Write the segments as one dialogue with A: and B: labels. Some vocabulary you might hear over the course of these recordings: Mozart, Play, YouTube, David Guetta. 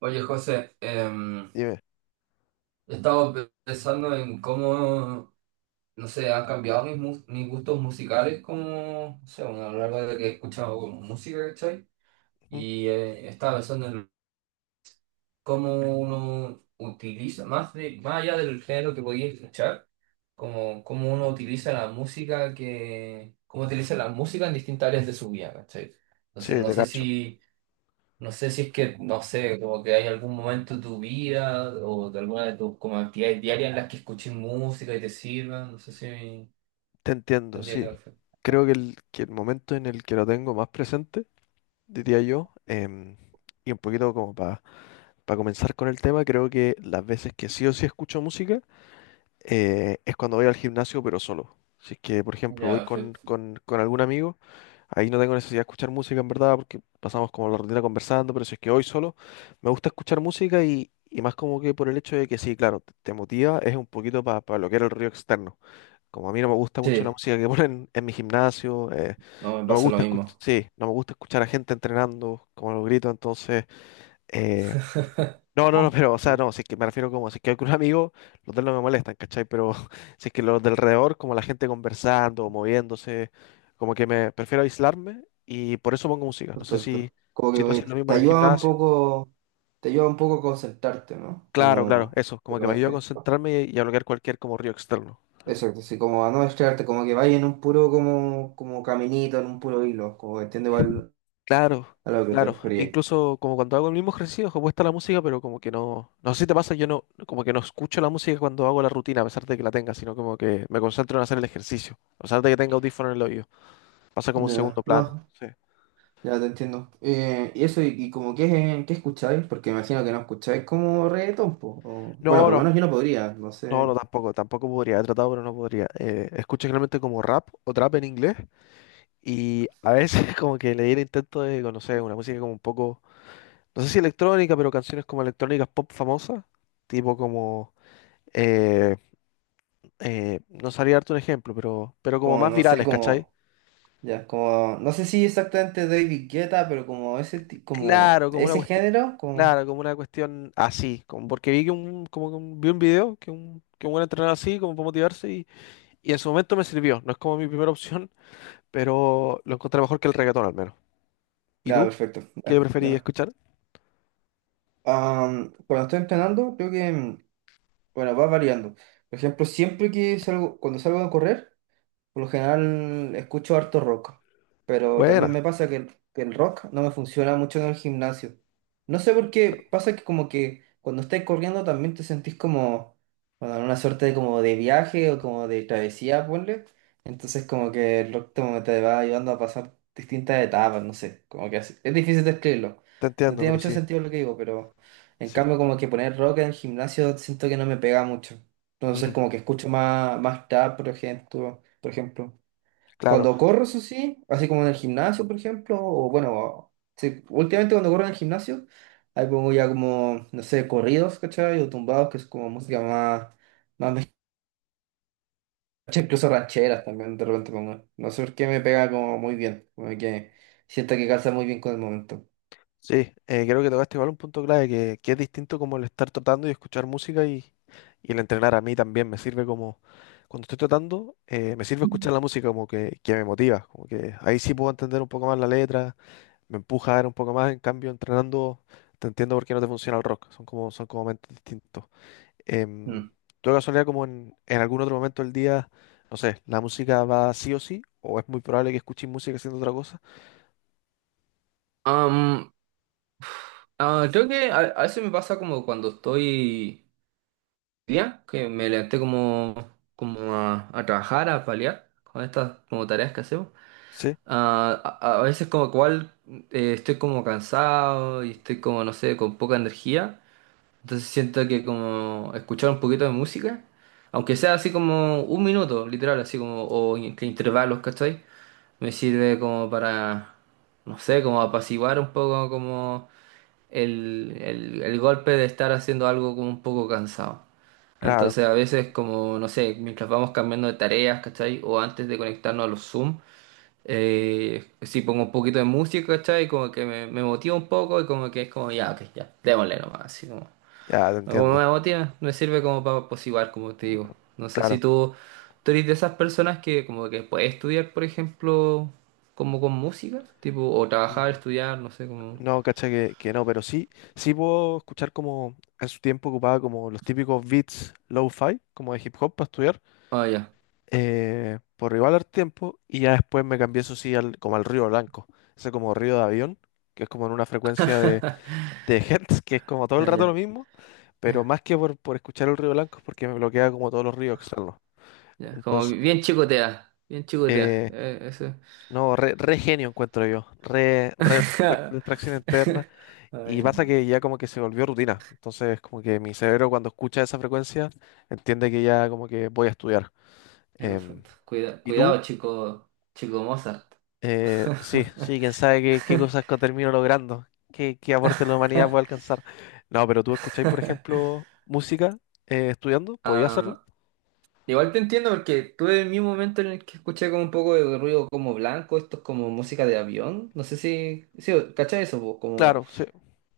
A: Oye, José,
B: Dime.
A: he estado pensando en cómo, no sé, han cambiado mis gustos musicales como, no sé, bueno, a lo largo de que he escuchado como música, ¿cachai?
B: Ujú.
A: Y estaba pensando en cómo uno utiliza, más, de, más allá del género que podía escuchar, como cómo uno utiliza cómo utiliza la música en distintas áreas de su vida, ¿cachai? Entonces,
B: Sí, te cacho.
A: no sé si es que, no sé, como que hay algún momento de tu vida o de alguna de tus como actividades diarias en las que escuches música y te sirva, no sé si
B: Te entiendo,
A: tendría que
B: sí.
A: ver.
B: Creo que el momento en el que lo tengo más presente, diría yo, y un poquito como para comenzar con el tema, creo que las veces que sí o sí escucho música es cuando voy al gimnasio, pero solo. Si es que, por ejemplo,
A: Ya,
B: voy con,
A: perfecto.
B: con, con algún amigo, ahí no tengo necesidad de escuchar música en verdad, porque pasamos como la rutina conversando, pero si es que voy solo, me gusta escuchar música y más como que por el hecho de que sí, claro, te motiva, es un poquito para bloquear el ruido externo. Como a mí no me gusta mucho la
A: Sí,
B: música que ponen en mi gimnasio,
A: no, me
B: no me
A: pasa lo
B: gusta escuchar,
A: mismo.
B: sí, no me gusta escuchar a gente entrenando, como los gritos, entonces, eh, no, no, no, pero, o sea,
A: Mm.
B: no, si es que me refiero como, si es que hay un amigo, los de él no me molestan, ¿cachai? Pero si es que los del alrededor, como la gente conversando, moviéndose, como que me prefiero aislarme y por eso pongo música. No sé si,
A: Perfecto.
B: si tú haces lo mismo
A: Te
B: en el
A: ayuda un
B: gimnasio.
A: poco, te ayuda un poco a concentrarte, ¿no?
B: Claro, claro,
A: Como
B: eso,
A: de
B: como que me ayuda a
A: repente.
B: concentrarme y a bloquear cualquier como ruido externo.
A: Exacto, sí, como a no distraerte, como que vaya en un puro como, como caminito, en un puro hilo, como que entiende igual
B: Claro,
A: a lo que te
B: claro.
A: referías.
B: Incluso como cuando hago el mismo ejercicio, ojo, puesta la música, pero como que no. No sé si te pasa, yo no, como que no escucho la música cuando hago la rutina, a pesar de que la tenga, sino como que me concentro en hacer el ejercicio. A pesar de que tenga audífono en el oído. Pasa como un segundo
A: No,
B: plano.
A: no.
B: Sí.
A: Ya te entiendo. Y eso, y como qué, qué escucháis, porque imagino que no escucháis como reggaetón, po, bueno,
B: No,
A: por lo
B: no.
A: menos yo no podría, no
B: No, no,
A: sé,
B: tampoco, tampoco podría, he tratado, pero no podría. Escucho generalmente como rap o trap en inglés y a veces como que le di el intento de conocer una música como un poco, no sé si electrónica, pero canciones como electrónicas pop famosas, tipo como, eh, no sabría darte un ejemplo, pero como
A: como,
B: más
A: no sé,
B: virales, ¿cachai?
A: como, ya, como, no sé si exactamente David Guetta, pero como ese, como,
B: Claro, como una
A: ese
B: cuestión,
A: género, como,
B: claro, como una cuestión así, como porque vi que un, como que un- vi un video que un buen entrenador así, como para motivarse, y en su momento me sirvió, no es como mi primera opción, pero lo encontré mejor que el reggaetón al menos. ¿Y
A: ya,
B: tú?
A: perfecto,
B: ¿Qué
A: ya, yo
B: preferís
A: no.
B: escuchar?
A: Cuando estoy entrenando, creo que, bueno, va variando. Por ejemplo, cuando salgo a correr, por lo general escucho harto rock, pero también
B: Buena,
A: me pasa que que el rock no me funciona mucho en el gimnasio. No sé por qué, pasa que como que cuando estáis corriendo también te sentís como, bueno, en una suerte de como de viaje o como de travesía, ponle. Entonces como que el rock como te va ayudando a pasar distintas etapas, no sé, es difícil describirlo.
B: te
A: No
B: entiendo,
A: tiene
B: pero
A: mucho
B: sí,
A: sentido lo que digo, pero en
B: sí,
A: cambio como que poner rock en el gimnasio siento que no me pega mucho. Entonces
B: Mm,
A: como que escucho más, más trap, por ejemplo.
B: claro.
A: Cuando corro, eso sí, así como en el gimnasio, por ejemplo, o bueno, sí, últimamente cuando corro en el gimnasio, ahí pongo ya como, no sé, corridos, ¿cachai? O tumbados, que es como música más, ¿cachai? Incluso rancheras también de repente pongo. No sé por qué me pega como muy bien, como que siento que calza muy bien con el momento.
B: Sí, creo que tocaste igual un punto clave que es distinto como el estar tratando y escuchar música y el entrenar a mí también. Me sirve como, cuando estoy tratando, me sirve escuchar la música como que me motiva, como que ahí sí puedo entender un poco más la letra, me empuja a ver un poco más. En cambio, entrenando, te entiendo por qué no te funciona el rock. Son como momentos distintos. Em,
A: Mm.
B: ¿Tú de casualidad como en algún otro momento del día, no sé, la música va sí o sí? ¿O es muy probable que escuches música haciendo otra cosa?
A: Am, creo que a veces me pasa como cuando estoy día, que me levanté como, como a trabajar, a paliar con estas como tareas que hacemos.
B: Sí,
A: A veces como cual estoy como cansado y estoy como, no sé, con poca energía. Entonces siento que como escuchar un poquito de música, aunque sea así como un minuto, literal, así como, que intervalos, ¿cachai? Me sirve como para, no sé, como apaciguar un poco como el golpe de estar haciendo algo como un poco cansado.
B: claro,
A: Entonces a veces como, no sé, mientras vamos cambiando de tareas, ¿cachai? O antes de conectarnos a los Zoom. Sí, pongo un poquito de música, ¿cachai? Como que me motiva un poco y como que es como, ya, ok, ya, démosle nomás, así como.
B: ya te
A: No, como
B: entiendo,
A: me motiva, me sirve como para posiguar, como te digo. No sé si
B: claro.
A: tú, tú eres de esas personas que como que puedes estudiar, por ejemplo, como con música, tipo, o trabajar,
B: Mm.
A: estudiar, no sé, como...
B: No, cacha que no, pero sí, sí puedo escuchar como en su tiempo ocupaba como los típicos beats low-fi, como de hip hop para estudiar,
A: Ah, ya,
B: por igual al tiempo, y ya después me cambié eso sí al, como al Río Blanco, ese como Río de Avión, que es como en una frecuencia de hertz, que es como todo el
A: ya,
B: rato lo
A: ya,
B: mismo, pero
A: ya,
B: más que por escuchar el Río Blanco es porque me bloquea como todos los ríos externos.
A: ya. Como
B: Entonces,
A: bien chicotea,
B: eh,
A: eso.
B: no, re, re genio encuentro yo. Re, re distracción interna. Y
A: Ay,
B: pasa que ya como que se volvió rutina. Entonces, como que mi cerebro cuando escucha esa frecuencia, entiende que ya como que voy a estudiar.
A: en
B: Em,
A: efecto.
B: ¿Y tú?
A: Cuidado, chico, chico Mozart.
B: Sí, sí, quién sabe qué, qué cosas que termino logrando, qué, qué aporte la humanidad puede alcanzar. No, pero tú escucháis, por ejemplo, música estudiando, ¿podía hacerlo?
A: Ah, igual te entiendo porque tuve el mismo momento en el que escuché como un poco de ruido como blanco, esto es como música de avión, no sé si, sí, ¿cachai eso? ¿Po? Como,
B: Claro, sí,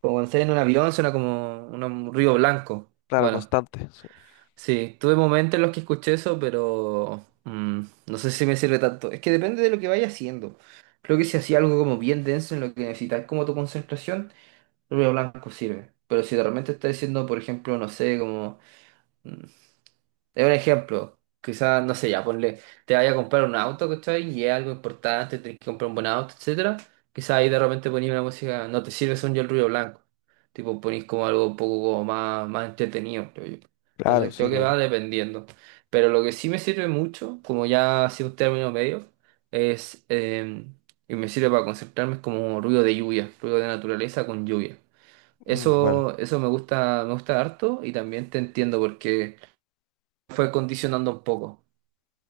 A: como cuando estás en un avión suena como un ruido blanco.
B: claro,
A: Bueno,
B: constante. Sí.
A: sí, tuve momentos en los que escuché eso, pero no sé si me sirve tanto. Es que depende de lo que vaya haciendo. Creo que si hacía algo como bien denso en lo que necesitas como tu concentración, el ruido blanco sirve. Pero si de repente estás haciendo, por ejemplo, no sé, como... mm, es un ejemplo. Quizás, no sé, ya ponle, te vaya a comprar un auto, ¿cachai? Y es algo importante, tenés que comprar un buen auto, etcétera. Quizás ahí de repente ponís una música, no te sirve son yo el ruido blanco. Tipo, ponís como algo un poco como más, más entretenido, creo yo.
B: Claro,
A: Entonces
B: sí,
A: creo que va
B: obvio.
A: dependiendo. Pero lo que sí me sirve mucho, como ya ha sido un término medio, es y me sirve para concentrarme, es como ruido de lluvia, ruido de naturaleza con lluvia.
B: Mm, bueno,
A: Eso me gusta harto y también te entiendo porque fue condicionando un poco.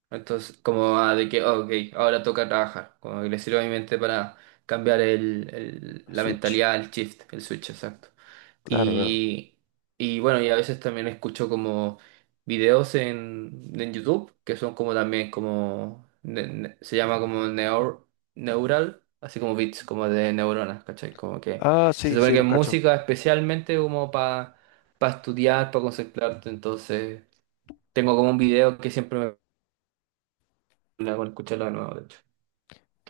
A: Entonces, como ah, de que, oh, ok, ahora toca trabajar. Como que le sirve a mi mente para cambiar la
B: Switch.
A: mentalidad, el shift, el switch, exacto.
B: Claro, claro.
A: Y, y bueno, y a veces también escucho como videos en YouTube, que son como también como, se llama como neural, así como bits, como de neuronas, ¿cachai? Como que
B: Ah,
A: se
B: sí,
A: supone
B: sí,
A: que es
B: los cacho.
A: música especialmente como para estudiar, para concentrarte, entonces... Tengo como un video que siempre me pone con escucharlo de nuevo, de hecho.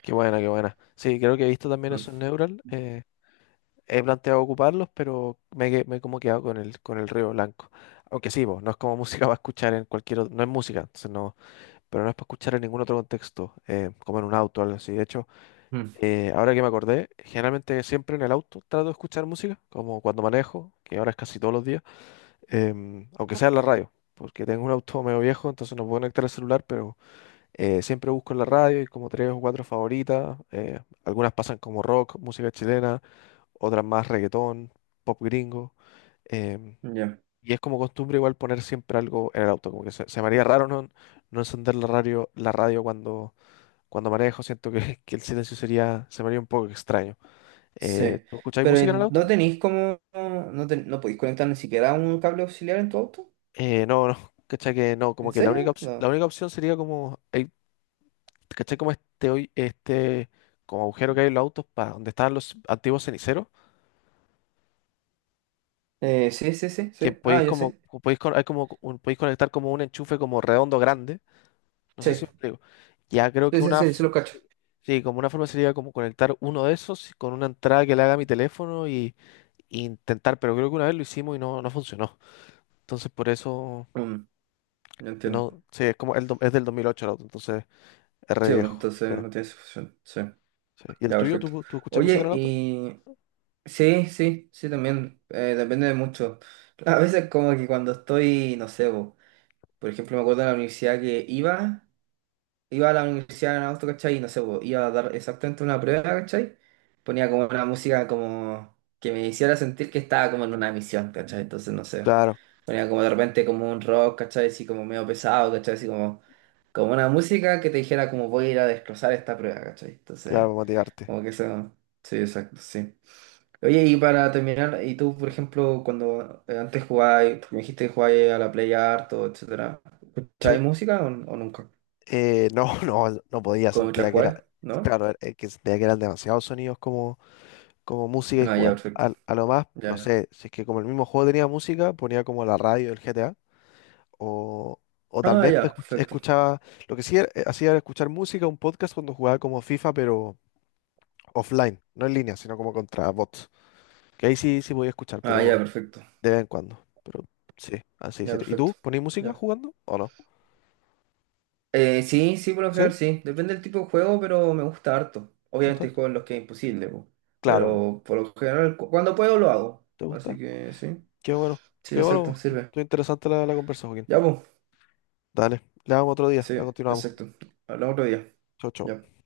B: Qué buena, qué buena. Sí, creo que he visto también
A: Mm,
B: esos Neural. He planteado ocuparlos, pero me, he que- me he como quedado con el Río Blanco. Aunque sí, po, no es como música para escuchar en cualquier otro, no es música, entonces no, pero no es para escuchar en ningún otro contexto, como en un auto o algo así. De hecho,
A: mm.
B: ahora que me acordé, generalmente siempre en el auto trato de escuchar música, como cuando manejo, que ahora es casi todos los días, aunque sea en la radio, porque tengo un auto medio viejo, entonces no puedo conectar el celular, pero siempre busco en la radio y como tres o cuatro favoritas. Algunas pasan como rock, música chilena, otras más reggaetón, pop gringo. em,
A: Ya,
B: y es como costumbre igual poner siempre algo en el auto, como que se me haría raro no, no encender la radio cuando, cuando manejo, siento que, que el silencio sería, se me haría un poco extraño.
A: sí.
B: ¿Tú escucháis
A: Pero
B: música en el
A: en- no
B: auto?
A: tenéis como. No, no podéis conectar ni siquiera un cable auxiliar en tu auto.
B: No, no, cachai que no, como
A: ¿En
B: que la única,
A: serio?
B: opci- la
A: No.
B: única opción sería como ¿Cachai? Como este, hoy, este como agujero que hay en los autos para donde estaban los antiguos ceniceros,
A: Sí, sí, sí,
B: que
A: sí. Ah,
B: podéis
A: yo
B: como,
A: sé.
B: co- podéis, con- hay como un- podéis conectar como un enchufe como redondo grande. No sé si
A: Sí,
B: me explico. Ya creo
A: sí,
B: que
A: sí,
B: una,
A: sí, sí
B: f-
A: lo cacho.
B: sí, como una forma sería como conectar uno de esos con una entrada que le haga a mi teléfono y intentar, pero creo que una vez lo hicimos y no, no funcionó. Entonces por eso,
A: Mm, ya entiendo.
B: no, sí, es como el, do- es del 2008 el auto, entonces es re
A: Sí, bueno,
B: viejo. O
A: entonces
B: sea,
A: no tiene solución. Sí,
B: sí. ¿Y el
A: ya,
B: tuyo?
A: perfecto.
B: ¿Tú, tú escuchas música en
A: Oye,
B: el auto? Sí.
A: y. Sí, sí, sí, también. Depende de mucho. A veces, como que cuando estoy, no sé, bo, por ejemplo, me acuerdo de la universidad que iba. Iba a la universidad en agosto, ¿cachai? Y no sé, po, iba a dar exactamente una prueba, ¿cachai? Ponía como una música como que me hiciera sentir que estaba como en una misión, ¿cachai? Entonces, no sé,
B: Claro,
A: ponía como de repente como un rock, ¿cachai? Así como medio pesado, ¿cachai? Así como, como una música que te dijera como voy a ir a destrozar esta prueba, ¿cachai? Entonces,
B: claro, motivarte.
A: como que eso, sí, exacto, sí. Oye, y para terminar, y tú, por ejemplo, cuando antes jugabas, me dijiste que jugabas a la Play harto, etcétera, ¿escuchabas
B: Sí.
A: música o nunca?
B: No, no, no podía,
A: ¿Cómo la
B: sentía que era,
A: jugabas? ¿No?
B: claro, er- que sentía que eran demasiados sonidos como, como música y
A: Ah, ya,
B: jugar.
A: perfecto.
B: Al- A, lo más, no
A: Ya.
B: sé, si es que como el mismo juego tenía música, ponía como la radio del GTA, o, o tal
A: Ah,
B: vez pues,
A: ya,
B: escuch-
A: perfecto.
B: escuchaba, lo que sí era- hacía era escuchar música, un podcast cuando jugaba como FIFA, pero offline, no en línea, sino como contra bots. Que ahí sí, sí voy a escuchar,
A: Ah, ya,
B: pero
A: perfecto.
B: de vez en cuando. Pero sí, así
A: Ya,
B: sería. ¿Y
A: perfecto.
B: tú ponés música
A: Ya.
B: jugando o no?
A: Sí, sí, por lo
B: ¿Sí?
A: general sí. Depende del tipo de juego, pero me gusta harto.
B: ¿Te
A: Obviamente
B: gusta?
A: hay juegos en los que es imposible, po.
B: Claro, po.
A: Pero por lo general, cuando puedo lo hago.
B: ¿Te gusta?
A: Así que sí.
B: Qué bueno,
A: Sí,
B: qué bueno.
A: exacto,
B: Po.
A: sirve.
B: Estuvo interesante la, la conversa, Joaquín.
A: Ya, pues.
B: Dale, le damos otro día,
A: Sí,
B: la continuamos.
A: exacto. Hablamos otro día.
B: Chau, chau.
A: Ya.